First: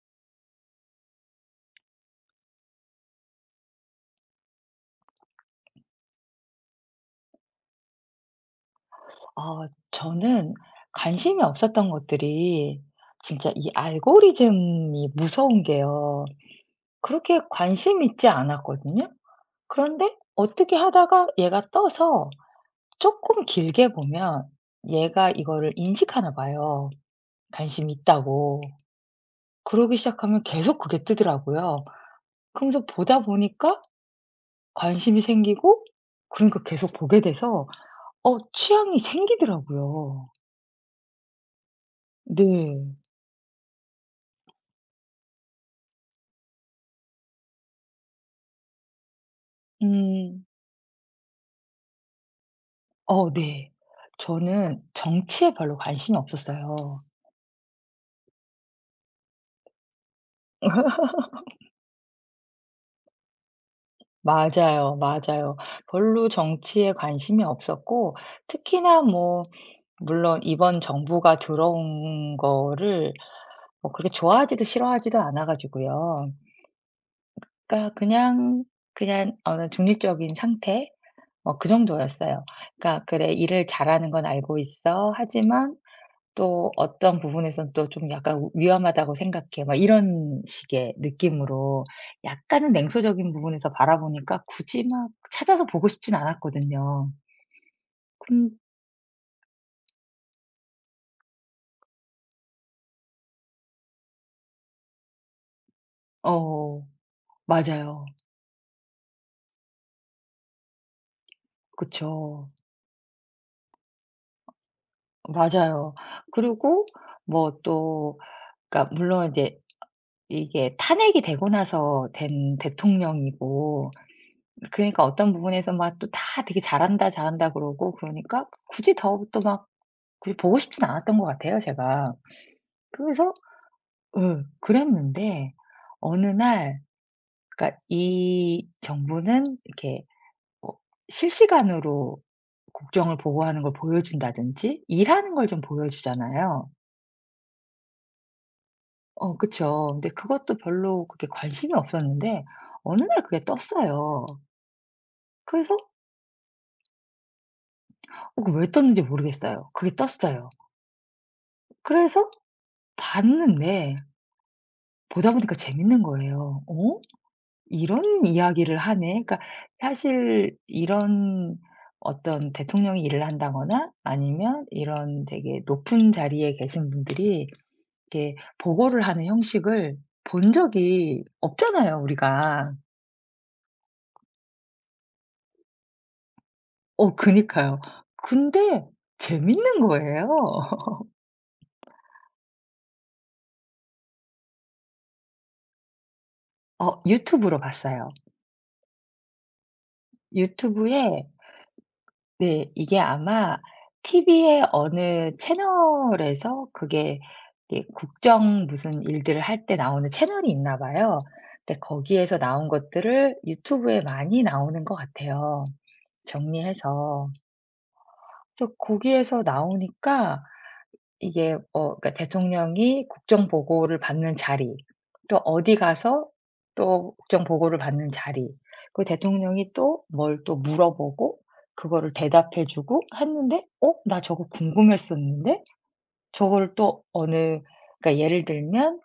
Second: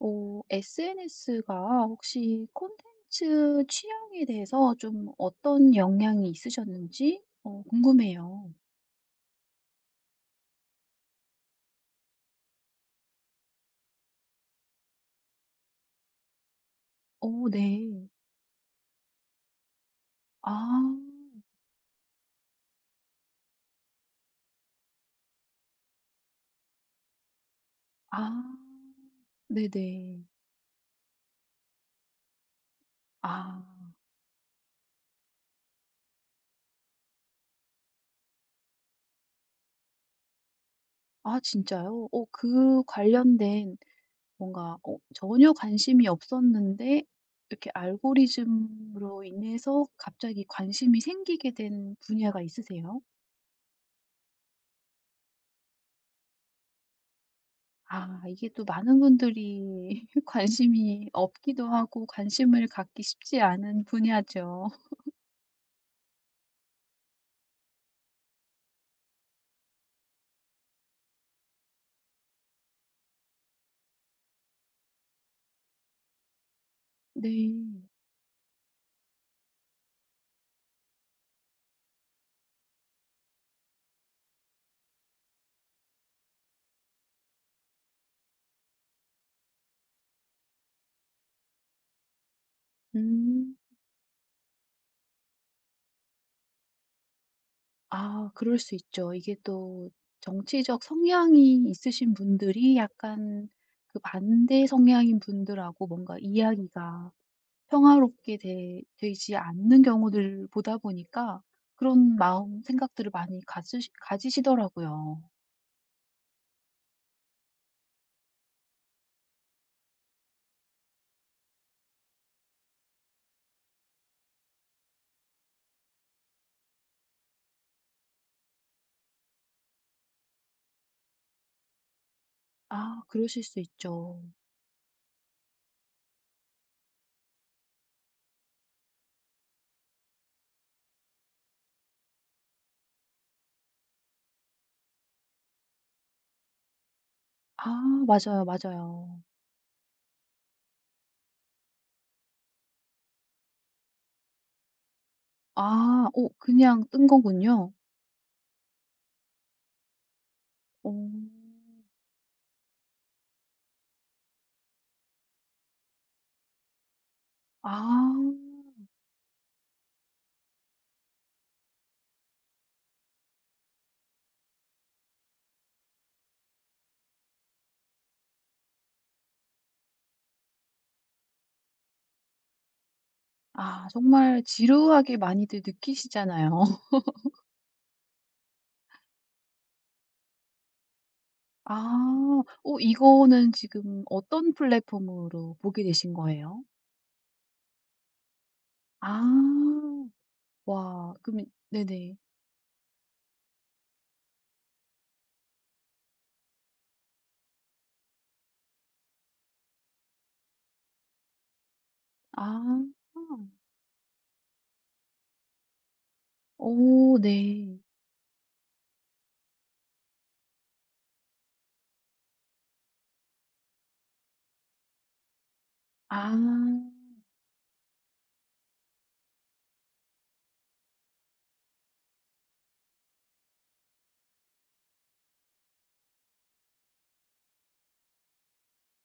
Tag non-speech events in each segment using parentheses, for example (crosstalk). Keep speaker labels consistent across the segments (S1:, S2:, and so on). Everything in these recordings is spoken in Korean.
S1: SNS가 혹시 콘텐츠 취향에 대해서 좀 어떤 영향이 있으셨는지 궁금해요.
S2: 아 저는 관심이 없었던 것들이 진짜 이 알고리즘이 무서운 게요.
S1: 어,
S2: 그렇게
S1: 네.
S2: 관심 있지 않았거든요. 그런데
S1: 아,
S2: 어떻게 하다가 얘가 떠서 조금 길게 보면 얘가 이거를 인식하나 봐요, 관심이
S1: 아,
S2: 있다고. 그러기
S1: 네네.
S2: 시작하면 계속 그게 뜨더라고요. 그러면서 보다
S1: 아,
S2: 보니까 관심이 생기고 그러니까 계속 보게 돼서 취향이 생기더라고요.
S1: 아, 진짜요? 어, 그
S2: 네.
S1: 관련된 뭔가 전혀 관심이 없었는데 이렇게 알고리즘으로 인해서 갑자기
S2: 음.
S1: 관심이 생기게 된 분야가 있으세요?
S2: 네. 저는 정치에 별로 관심이 없었어요.
S1: 아, 이게 또 많은 분들이 (laughs) 관심이 없기도 하고 관심을 갖기 쉽지 않은 분야죠.
S2: 맞아요, 맞아요. 별로 정치에 관심이 없었고 특히나 뭐 물론 이번 정부가 들어온 거를 뭐 그렇게 좋아하지도 싫어하지도 않아 가지고요.
S1: 네.
S2: 그러니까 그냥 어느 중립적인 상태, 뭐 그 정도였어요. 그러니까 '그래, 일을 잘하는 건 알고 있어. 하지만 또 어떤 부분에선 또 좀 약간 우 위험하다고 생각해. 막 이런 식의 느낌으로 약간은 냉소적인
S1: 음.
S2: 부분에서 바라보니까 굳이 막 찾아서 보고 싶진 않았거든요.
S1: 아,
S2: 근
S1: 그럴 수 있죠. 이게 또 정치적 성향이 있으신 분들이 약간 그 반대 성향인 분들하고 뭔가
S2: 어
S1: 이야기가
S2: 맞아요.
S1: 평화롭게 되 되지 않는 경우들 보다 보니까 그런
S2: 그쵸.
S1: 마음, 생각들을 많이 가지시더라고요.
S2: 맞아요. 그리고 뭐 또 그러니까 물론 이제 이게 탄핵이 되고 나서 된 대통령이고 그러니까 어떤 부분에서 막 또 다 되게 "잘한다, 잘한다." 그러고, 그러니까 굳이 더 또 막 굳이 보고 싶진 않았던 것 같아요 제가.
S1: 아,
S2: 그래서
S1: 그러실 수 있죠.
S2: 예 그랬는데 어느 날, 그러니까 이 정부는 이렇게 뭐 실시간으로 국정을 보고하는 걸 보여준다든지 일하는 걸 좀 보여주잖아요.
S1: 아, 맞아요, 맞아요.
S2: 그쵸. 근데 그것도 별로 그렇게 관심이 없었는데 어느 날 그게 떴어요. 그래서
S1: 아. 어, 그냥 뜬 거군요.
S2: 그왜 떴는지 모르겠어요. 그게 떴어요.
S1: 어.
S2: 그래서 봤는데 보다 보니까 재밌는 거예요. 어? "이런
S1: 아.
S2: 이야기를 하네." 그러니까 사실 이런, 어떤 대통령이 일을 한다거나 아니면 이런 되게 높은 자리에 계신 분들이 이렇게 보고를 하는 형식을 본 적이 없잖아요, 우리가.
S1: 아, 정말 지루하게 많이들 느끼시잖아요. (laughs)
S2: 그니까요. 근데 재밌는 거예요. (laughs)
S1: 아. 어, 이거는 지금 어떤 플랫폼으로 보게 되신 거예요?
S2: 유튜브로 봤어요.
S1: 아. 와.
S2: 유튜브에.
S1: 그러면 네네.
S2: 네. 이게 아마 TV의 어느 채널에서 그게 이게 국정 무슨 일들을 할 때 나오는 채널이 있나 봐요. 근데 거기에서 나온
S1: 아.
S2: 것들을 유튜브에 많이 나오는 것 같아요,
S1: 오,
S2: 정리해서.
S1: 네.
S2: 그서 거기에서 나오니까 이게, 그러니까 대통령이 국정 보고를 받는 자리, 또 어디 가서
S1: 아.
S2: 또 국정 보고를 받는 자리, 그 대통령이 또 뭘 또 물어보고 그거를 대답해 주고 했는데 '어 나 저거 궁금했었는데?' 저거를 또 어느, 그러니까 예를 들면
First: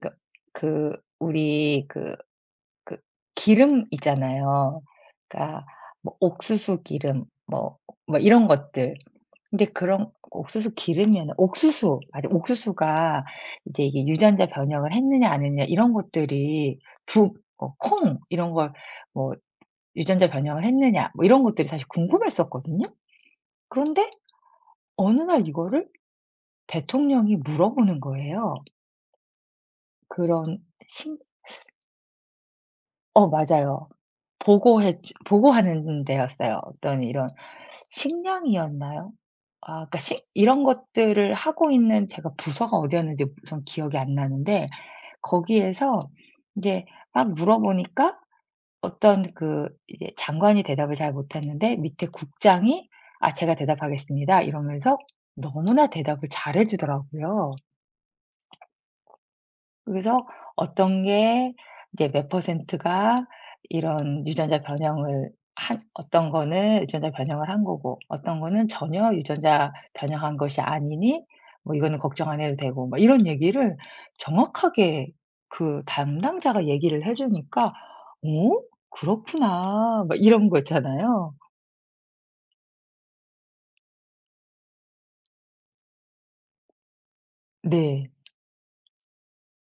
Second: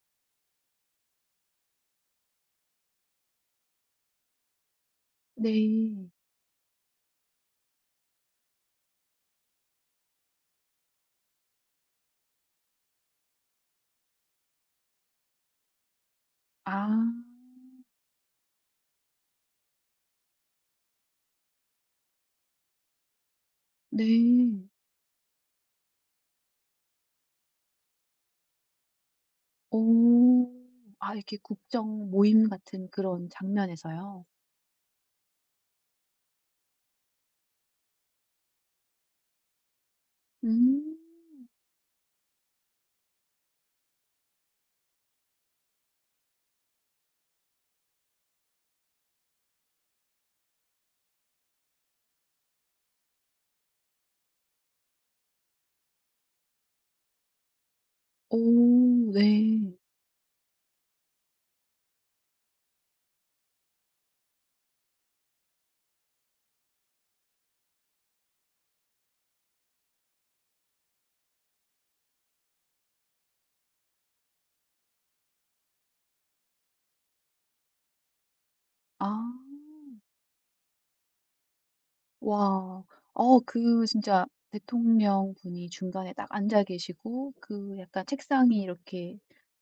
S2: 그 그 우리 그 기름 있잖아요. 그러니까
S1: 네.
S2: 뭐 옥수수 기름, 뭐 이런 것들. 근데 그런 옥수수 기르면은 옥수수 맞아. 옥수수가 이제 이게 유전자 변형을 했느냐 안 했느냐 이런 것들이,
S1: 아.
S2: 두 어 콩 이런 걸 뭐 유전자 변형을 했느냐 뭐 이런 것들이 사실 궁금했었거든요. 그런데
S1: 네.
S2: 어느 날 이거를 대통령이 물어보는 거예요.
S1: 오,
S2: 그런
S1: 아,
S2: 식.
S1: 이렇게 국정 모임 같은 그런
S2: 맞아요.
S1: 장면에서요?
S2: 보고해 주 보고하는 데였어요. 어떤 이런 식량이었나요? 아 그러니까 식 이런
S1: 음.
S2: 것들을 하고 있는 제가, 부서가 어디였는지 우선 기억이 안 나는데, 거기에서 인제 막 물어보니까 어떤 그 이제 장관이 대답을 잘 못했는데 밑에 국장이 "아 제가 대답하겠습니다." 이러면서 너무나 대답을 잘해 주더라고요.
S1: 오, 네.
S2: 그래서 어떤 게 이제 몇 퍼센트가 이런 유전자 변형을 한, 어떤 거는 유전자 변형을 한 거고 어떤 거는 전혀 유전자 변형한 것이 아니니 뭐 이거는 걱정 안 해도 되고, 막 이런 얘기를 정확하게 그 담당자가 얘기를 해 주니까 '어
S1: 아,
S2: 그렇구나.' 막 이런 거 있잖아요.
S1: 와. 어, 그 진짜 대통령분이 중간에 딱 앉아 계시고 그 약간
S2: 네.
S1: 책상이 이렇게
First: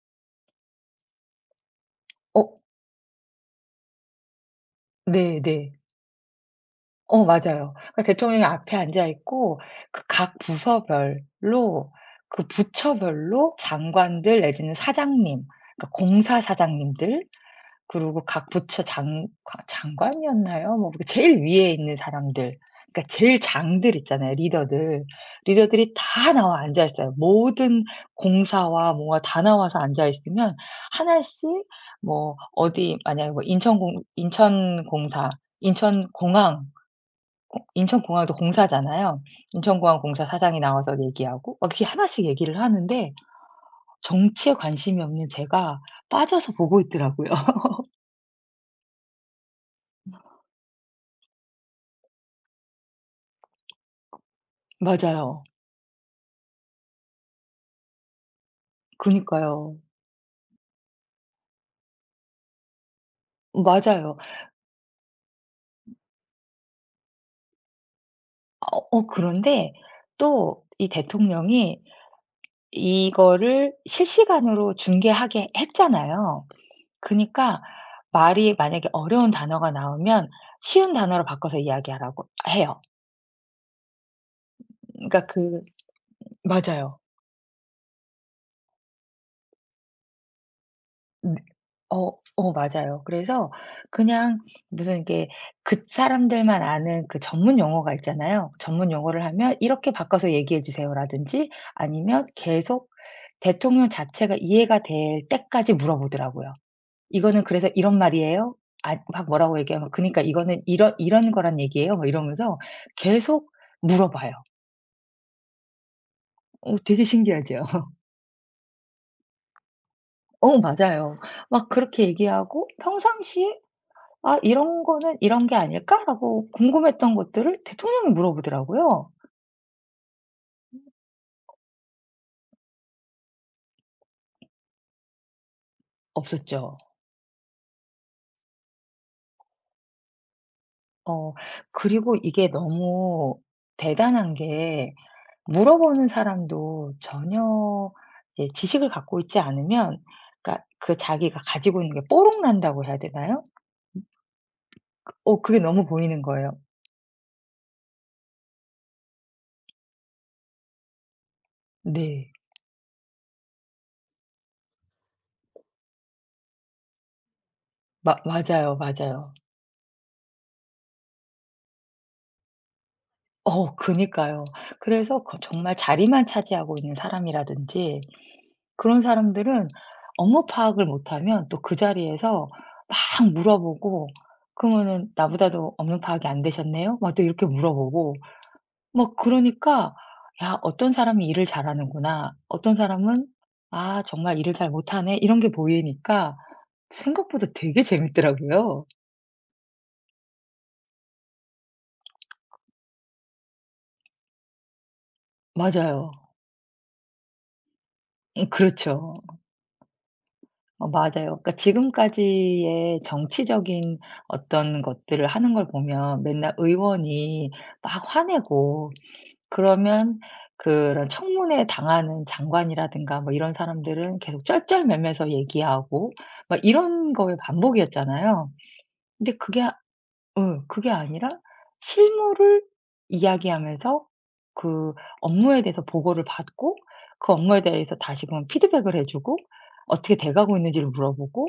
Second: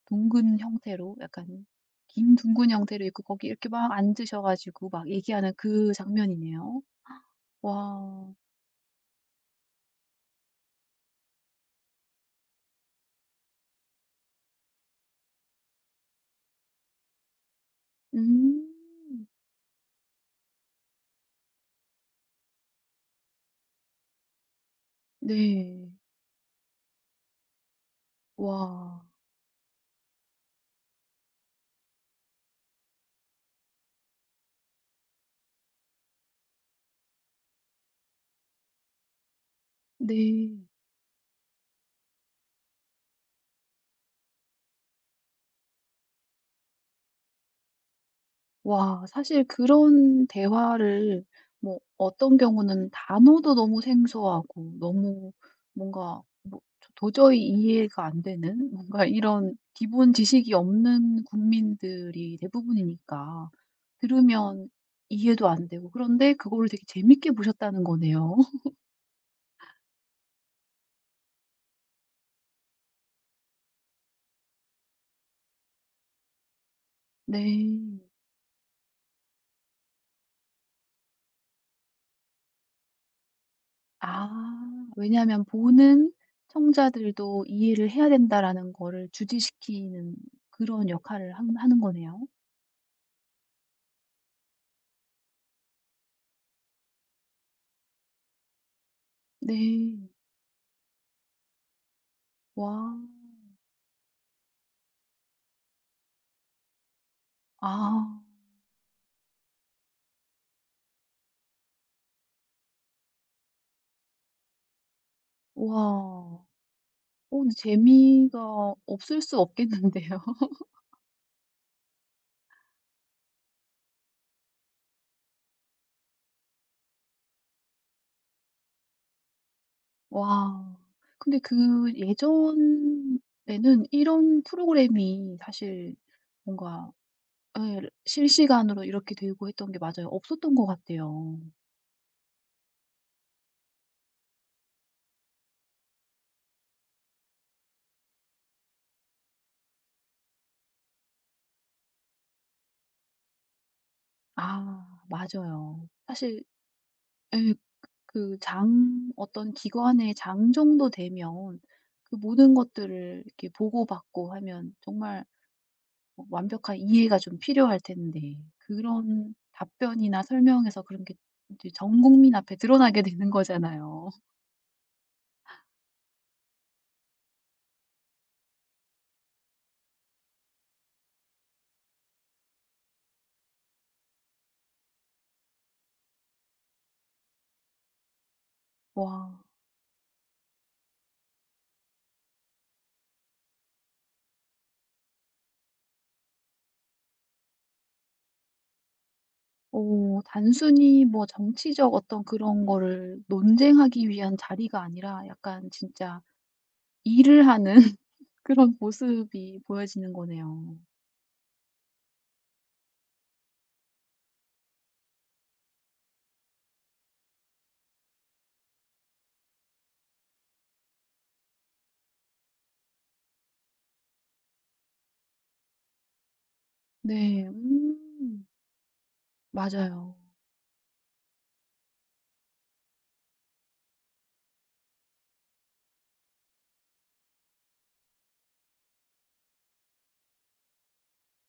S1: 둥근 형태로 약간 긴
S2: 어
S1: 둥근 형태로 있고 거기 이렇게 막 앉으셔 가지고 막 얘기하는
S2: 네네.
S1: 그 장면이네요.
S2: 맞아요. 그러니까
S1: 와.
S2: 대통령이 앞에 앉아 있고 그 각 부서별로, 그 부처별로 장관들 내지는 사장님, 그러니까 공사 사장님들, 그리고 각 부처
S1: 음.
S2: 장관이었나요? 뭐 그 제일 위에 있는 사람들, 그러니까 제일 장들 있잖아요, 리더들.
S1: 네.
S2: 리더들이 다 나와 앉아 있어요. 모든 공사와
S1: 와.
S2: 뭐가 다 나와서 앉아 있으면 하나씩, 뭐 어디 만약에 뭐 인천공사, 인천공항 인천공항도 공사잖아요. 인천공항 공사
S1: 네.
S2: 사장이 나와서 얘기하고 막 이렇게 하나씩 얘기를 하는데 정치에 관심이 없는 제가 빠져서 보고 있더라고요. (laughs)
S1: 와, 사실 그런 대화를 뭐 어떤 경우는 단어도 너무 생소하고 너무
S2: 맞아요.
S1: 뭔가 뭐 도저히 이해가 안 되는 뭔가 이런
S2: 그니까요.
S1: 기본 지식이 없는 국민들이 대부분이니까
S2: 맞아요.
S1: 들으면 이해도 안 되고 그런데 그거를 되게 재밌게 보셨다는 거네요. (laughs)
S2: 그런데 또 이 대통령이 이거를 실시간으로 중계하게 했잖아요. 그니까 러
S1: 네.
S2: 말이 만약에 어려운 단어가 나오면 쉬운 단어로 바꿔서 이야기하라고 해요.
S1: 아,
S2: 그러니까
S1: 왜냐하면 보는
S2: 맞아요.
S1: 청자들도 이해를 해야 된다라는 거를 주지시키는 그런 역할을 한 하는
S2: 어
S1: 거네요.
S2: 맞아요. 그래서 그냥 무슨 이게 그 사람들만 아는 그 전문 용어가 있잖아요. 전문 용어를 하면 "이렇게
S1: 네.
S2: 바꿔서 얘기해 주세요."라든지, 아니면
S1: 와.
S2: 계속 대통령 자체가 이해가 될 때까지 물어보더라고요. "이거는 그래서 이런
S1: 아.
S2: 말이에요?" 아 막 뭐라고 얘기하면 "그니까 러 이거는 이런 이런 거란 얘기예요?" 뭐 이러면서 계속 물어봐요.
S1: 와.
S2: 되게
S1: 어, 근데
S2: 신기하죠. (laughs)
S1: 재미가 없을 수 없겠는데요. (laughs)
S2: 맞아요. 막 그렇게 얘기하고, 평상시에 '아 이런 거는 이런 게 아닐까?'라고 궁금했던 것들을 대통령이 물어보더라고요.
S1: 와. 근데 그 예전에는 이런 프로그램이 사실
S2: 없었죠.
S1: 뭔가 예, 실시간으로 이렇게 되고 했던 게 맞아요. 없었던 것
S2: 어
S1: 같아요.
S2: 그리고 이게 너무 대단한 게, 물어보는 사람도 전혀 이제 지식을 갖고 있지 않으면 그러니까 그 자기가 가지고 있는 게 뽀록 난다고 해야 되나요?
S1: 아,
S2: 그게 너무
S1: 맞아요.
S2: 보이는
S1: 사실
S2: 거예요.
S1: 예, 그 장, 어떤 기관의 장 정도 되면 그
S2: 네.
S1: 모든 것들을 이렇게 보고받고 하면 정말 어, 완벽한 이해가 좀 필요할
S2: 마
S1: 텐데
S2: 맞아요, 맞아요.
S1: 그런 답변이나 설명에서 그런 게 이제 전 국민 앞에 드러나게 되는 거잖아요. (laughs)
S2: 그니까요. 그래서 정말 자리만 차지하고 있는 사람이라든지 그런 사람들은 업무 파악을 못하면 또 그 자리에서 막 물어보고 그러면은 "나보다도 업무 파악이 안 되셨네요?" 막 또 이렇게 물어보고, 막
S1: 와.
S2: 그러니까 '야 어떤 사람이 일을 잘하는구나. 어떤 사람은 아 정말 일을 잘 못하네.' 이런 게 보이니까 생각보다 되게 재밌더라고요.
S1: 오, 단순히 뭐 정치적 어떤 그런 거를 논쟁하기 위한 자리가 아니라 약간
S2: 맞아요.
S1: 진짜 일을 하는 (laughs) 그런
S2: 그렇죠.
S1: 모습이 보여지는 거네요.
S2: 맞아요. 그러니까 지금까지의 정치적인 어떤 것들을 하는 걸 보면 맨날 의원이 막 화내고, 그러면 그런 청문회 당하는 장관이라든가 뭐 이런 사람들은 계속 쩔쩔매면서 얘기하고, 막 이런 거의
S1: 네. 음.
S2: 반복이었잖아요. 근데 그게 아-
S1: 맞아요.
S2: 어 그게 아니라 실무를 이야기하면서 그 업무에 대해서 보고를 받고, 그 업무에 대해서 다시금 피드백을 해 주고, 어떻게 돼 가고 있는지를 물어보고,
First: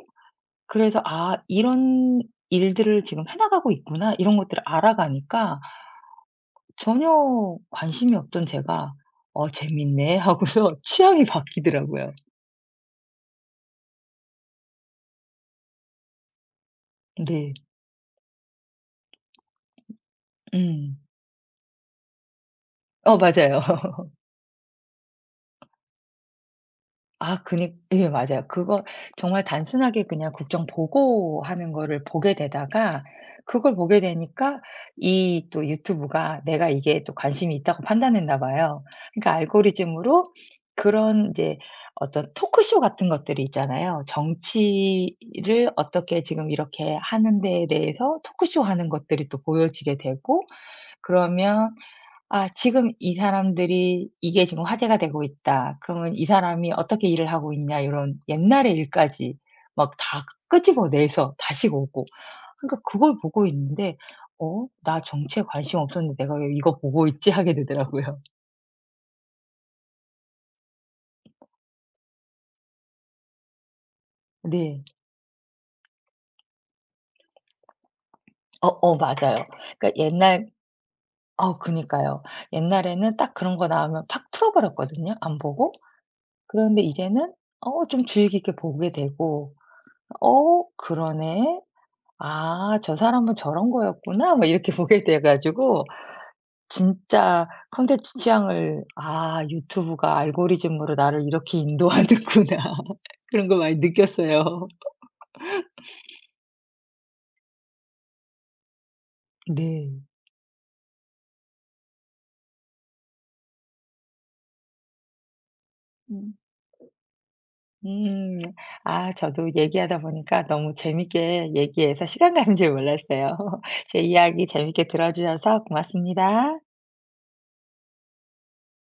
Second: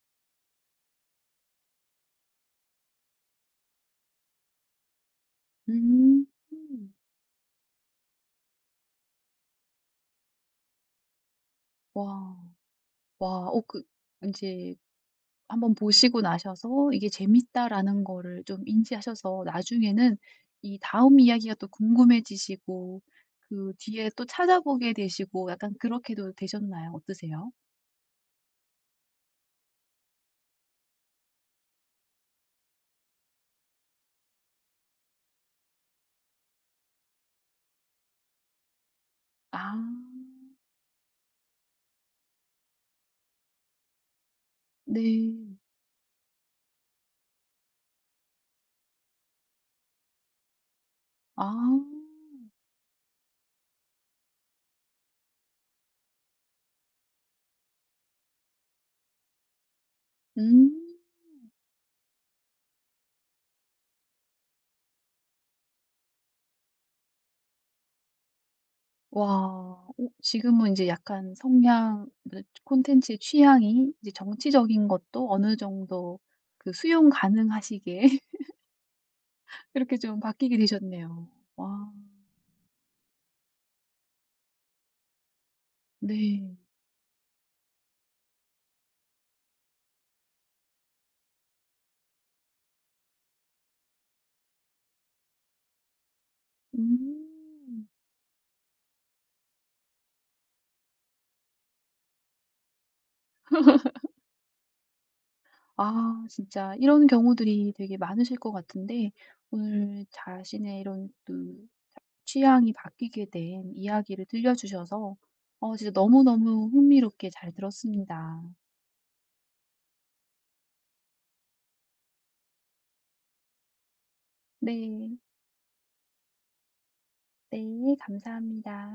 S2: 그래서 '아 이런 일들을 지금 해 나가고 있구나.' 이런 것들을 알아가니까
S1: 음.
S2: 전혀 관심이 없던 제가 '어 재밌네.' 하고서 (laughs) 취향이 바뀌더라고요.
S1: 와. 와. 어그이제 한번 보시고 나셔서 '이게
S2: 네.
S1: 재밌다.'라는 거를 좀 인지하셔서 나중에는 이
S2: 음.
S1: 다음 이야기가 또 궁금해지시고
S2: 맞아요.
S1: 그 뒤에 또 찾아보게 되시고 약간 그렇게도 되셨나요?
S2: 아
S1: 어떠세요?
S2: 그니 예 맞아요. 그거 정말 단순하게 그냥 국정 보고하는 거를 보게 되다가, 그걸 보게 되니까 이 또 유튜브가 내가 이게 또 관심이 있다고 판단했나 봐요. 그러니까
S1: 아,
S2: 알고리즘으로 그런 이제 어떤 토크쇼 같은 것들이 있잖아요.
S1: 네.
S2: 정치를 어떻게 지금 이렇게 하는 데에 대해서 토크쇼 하는 것들이 또 보여지게 되고,
S1: 아.
S2: 그러면 '아 지금 이 사람들이 이게 지금 화제가 되고 있다. 그러면 이 사람이 어떻게 일을 하고 있냐.' 이런 옛날의 일까지 막 다
S1: 음.
S2: 끄집어내서 다시 보고, 그러니까 그걸 보고 있는데 '어 나 정치에 관심 없었는데 내가 왜 이거 보고 있지?' 하게 되더라고요. (laughs)
S1: 와. 어, 지금은 이제 약간 성향 뭐, 콘텐츠의 취향이 이제
S2: 네.
S1: 정치적인 것도 어느 정도 그 수용 가능하시게 (laughs)
S2: 어어 맞아요. 그러니까
S1: 이렇게 좀
S2: 옛날
S1: 바뀌게 되셨네요.
S2: 어
S1: 와.
S2: 그니까요. 옛날에는 딱 그런 거 나오면 팍 틀어 버렸거든요, 안 보고.
S1: 네.
S2: 그런데 이제는 좀 주의 깊게 보게 되고 '어 그러네. 아 저 사람은 저런 거였구나.' 뭐 이렇게 (laughs) 보게 돼 가지고 진짜
S1: 음.
S2: 콘텐츠 취향을 '아 유튜브가 알고리즘으로 나를 이렇게 인도하는구나.' (laughs) 그런 거 많이 느꼈어요.
S1: 아, 진짜 이런 경우들이 되게 많으실 것 같은데
S2: 네.
S1: 오늘 자신의 이런 그 취향이 바뀌게 된 이야기를 들려 주셔서 어, 진짜
S2: 음.
S1: 너무너무 흥미롭게 잘 들었습니다.
S2: 음. 아 저도 얘기하다 보니까 너무 재밌게 얘기해서 시간 가는 줄 몰랐어요. (laughs) 제 이야기 재밌게 들어
S1: 네.
S2: 주셔서 고맙습니다.
S1: 네. 감사합니다.